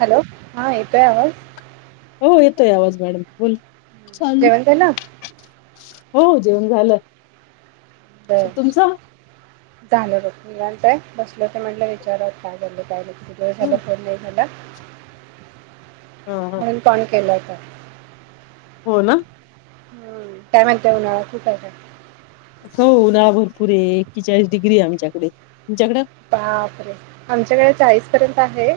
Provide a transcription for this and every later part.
Hello हा येतोय आवाज हो येतोय आवाज मॅडम बोला जेवण झालं? हो जेवण झालं. बर तुमच झालं बघ निवांत आहे बसले तर म्हटलं विचाराव काय झालं काय नाही. सगळ झालं हा फोन नाय झालं. हा म्हणून कॉल केला. [inaudible] हो ना. काय म्हणता उन्हाळा, खूप आहे ना. हो उन्हाळा भरपूर हे एकेचाळीस डिग्री आहे आमच्याकडे. बापरे, आमच्याकडे चाळीस [unintelligible] आहे.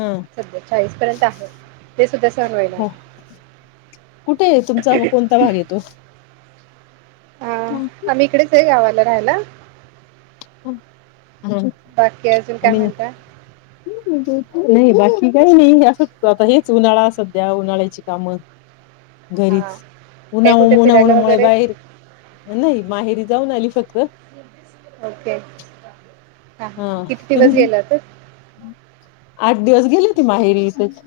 हा सध्या चाळीस पर्यंत आहे, ते सुद्धा सहन होईना हो आता. कुठे आहे तुमचा कोणता भाग येतो हा आम्ही इकडेच आहे गावाात. मं राहायला. [inaudible] बाकी अजून काय म्हणता. नही बाकी काही नाही, असंच आता हेच उन्हाळा सध्या उन्हाळ्याची कामं. हां घरीच काय उन्हा, कुठे उन्हा, फिरायला उन्हामुळ वगैरे बाहेर, नही माहेरी. जाऊन आली फक्त. ओके. हा हा किती दिवस गेला होतात. आठ दिवस गेली होती, माहेरी इथच.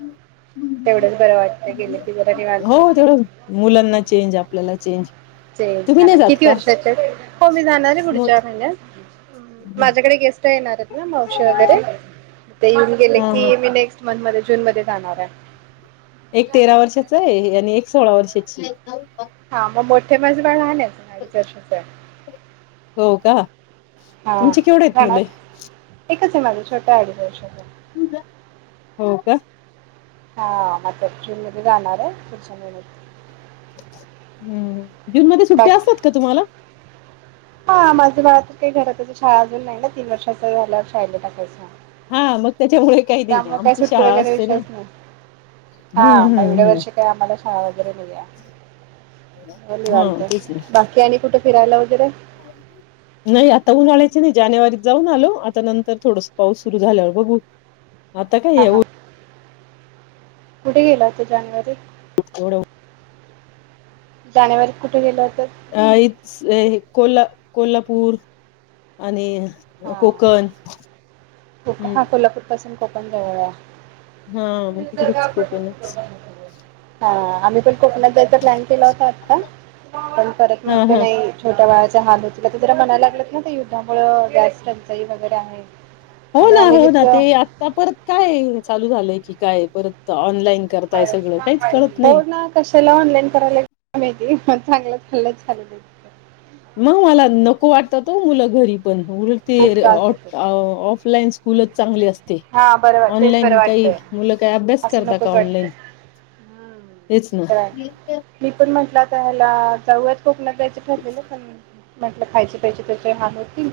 तेवढंच बरं वाटत, गेल की जरा निवांत हो होत. तेवढं मुलांना चेंज आपल्याला चेंज. ते तुम्ही झाला नाही जात किती का वर्षाच्या, हो मी जाणारय पुढच्या महिन्यात. मग माझ्याकडे गेस ते येणारयेत ना मावशी वगैरे. ते येऊन गेले की हा मी नेक्स्ट मन मध्ये जूनमध्ये जाणाराय. तेरा वर्षाचाय आणि एक सोळा वर्षाची. हा म मठ. ते माज बाळ लहानय. अडीच वर्षाचाय. हो का तुमचे केवढेयेत मुले. माझा छोटाय अडीच वर्षाचा. हो का? हा म आता जूनमध्ये जाणारय, पुढच्या महिन्यात. हूं जूनमध्ये सुट्टया बाकी असतात का तुम्हाला हा माझ बाळ आता काय घरातच ये शाळा अजून नाय न तीन वर्षाचा झाल्या शाळेला टाकायचा. हा मग त्याच्यामुळे काही नाही त्यामूळ काय आमची सुट्टी शाळा वगैरे असते ना विषयच नाही हा हम्म मग एवढ हम्म हम्म वर्षी काय आम्हाला शाळा वगैरे नाहीये. मं हा निवांत तेच ना बाकी आणि कुठ फिरायला वगैरे नाही आता उन्हाळयाच नाही जानेवारीत जाऊन आलो आता नंतर थोडस पाऊस सुरू झाल्यावर बघू आता काय हां ह्या उ हां. कुठे गेला होता जानेवारी [unintelligible] जानेवारीत कुठे गेल हो आई च ए हे कोला कोल्हापूर आणि हा कोकण हा हम्म कोल्हापूर पासून हे पण जवळया हा म तिकडच कोकणच हां आम्ही पण कोकणात जायचा प्लॅन केला होता, आता पण परत हा म्हटलं हा नाही छोट्या बाळाचा झालं तुला ते जरा म्हणाला लाग ना युद्धामुळ गॅस टंचाई वगैरे आहे. हो आणि ना आम्ही हो ना जिथं ते आता परत काय चालू झालंय ठी काय परत ऑनलाईन करताय सगळं काहीच कळत हो नाही ना कशाला ऑनलाईन करायला काय माहिती चांगलं चाललंय चालू दे म मला नको वाटतात ओ मुलं घरी पण उलट ते खूप त्रास देतो. ऑट ऑ ऑफ ऑफलाईन्स स्कूलच चांगली अस ते हां बरं वाट तेच बरं ऑनलाईन काही वाटतंय. मुलं काही अभ्यास असं करता का नकोच वाटतंय. ऑनलाईन? तेच ते ना पाय मी पण म्हंटल त्या ह्याला जाऊ कोकणात जायचे ठरलेलं पण म्हटलं खायचे प्यायचे त्याच्या हाल होतील.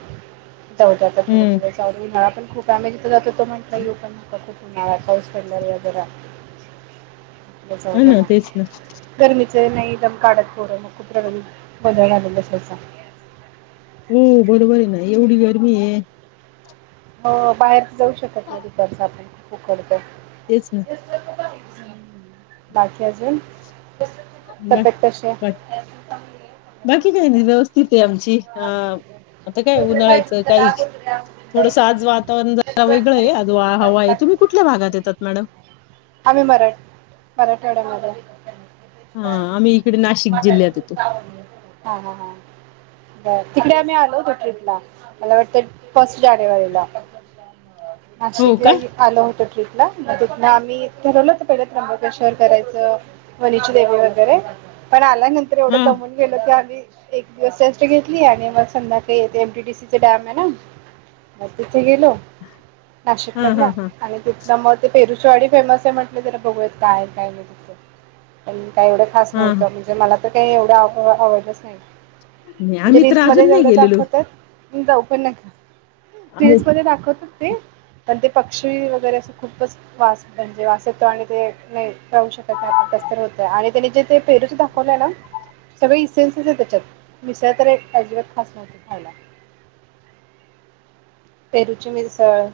जाऊदे आता थोडं हम्म दिवस जाऊ दे उन्हाळा पण खूप आम्ही जिथं जातो तो म्हणतोय येवू पण नका तु म्हाला पाऊस पडल्यावर जरा [inaudible] हा ना समजना. तेच ना गरमीचं हाय नाही. [inaudible] हो बरोबर आहे ना, एवढी गर्मी आहे. हो बाहेर जाऊ शकत नाही तिथं आता आपण उकड तेच ना. बा मग कशी आहे? [inaudible] बाकी काय नाही व्यवस् थित आहे आमची. अ आता काय उन्हाळ्याचं काही थोडसं आज वातावरण जरा वेगळं आहे, आज वा हवा आहे. तुम्ही कुठल्या भागात येतात मॅडम? आम्ही मराठ मराठवाड्यामध्ये हाय. हा, आम्ही इकडे नाशिक जिल्ह्यात येतो. बर तिकडे आम्ही आलो होतो ट्रीपला, मला वाटतं फर्स्ट जानेवारीला. हो का? नाशिकलाही आलो होतं ट्रिप तिथनं आम्ही ठरवलं होतं पहिलं त्र्यंबकेश्वर करायचं, वनीची देेवी वगैरे. पण आल त्यानंतर हा एवढं दमून गेलो की आम्ही एक दिवस रेस्ट घेतली आणि मग संध्याकाळी येथे एमटीडीसीचं डॅम आहे ना, ति थे गेलो हा हा नाशिकमधल्या. हा आणि ती त्यामुळं ते पेरुची वाडी फेमस ते म्हटलेत चला बघूयात काय आहे, काय नाही तिथं आणि काय एवढं खास हा नव्हतं, म्हणजे मला ते एवढं आव आवडलच नाही. नाही, आम्ही तर अजून नाही गेलेलो. जाऊपण नका. हो पेजमध्ये दाखवतात ते, पण ते पक्षी वगैरे असं खूपच वाज म्हणजे वाज तो आणि ते नाही राहू शकत नाही आपण कसंतरी होतंय आणि त्यांनी जे ते पेरूचं दाखवल्यालं, सगळे इसेनसली आहे त्याच्यात. मिसळ तर एक अजिबात खास नव्हती खायला. पेरूची मिसळ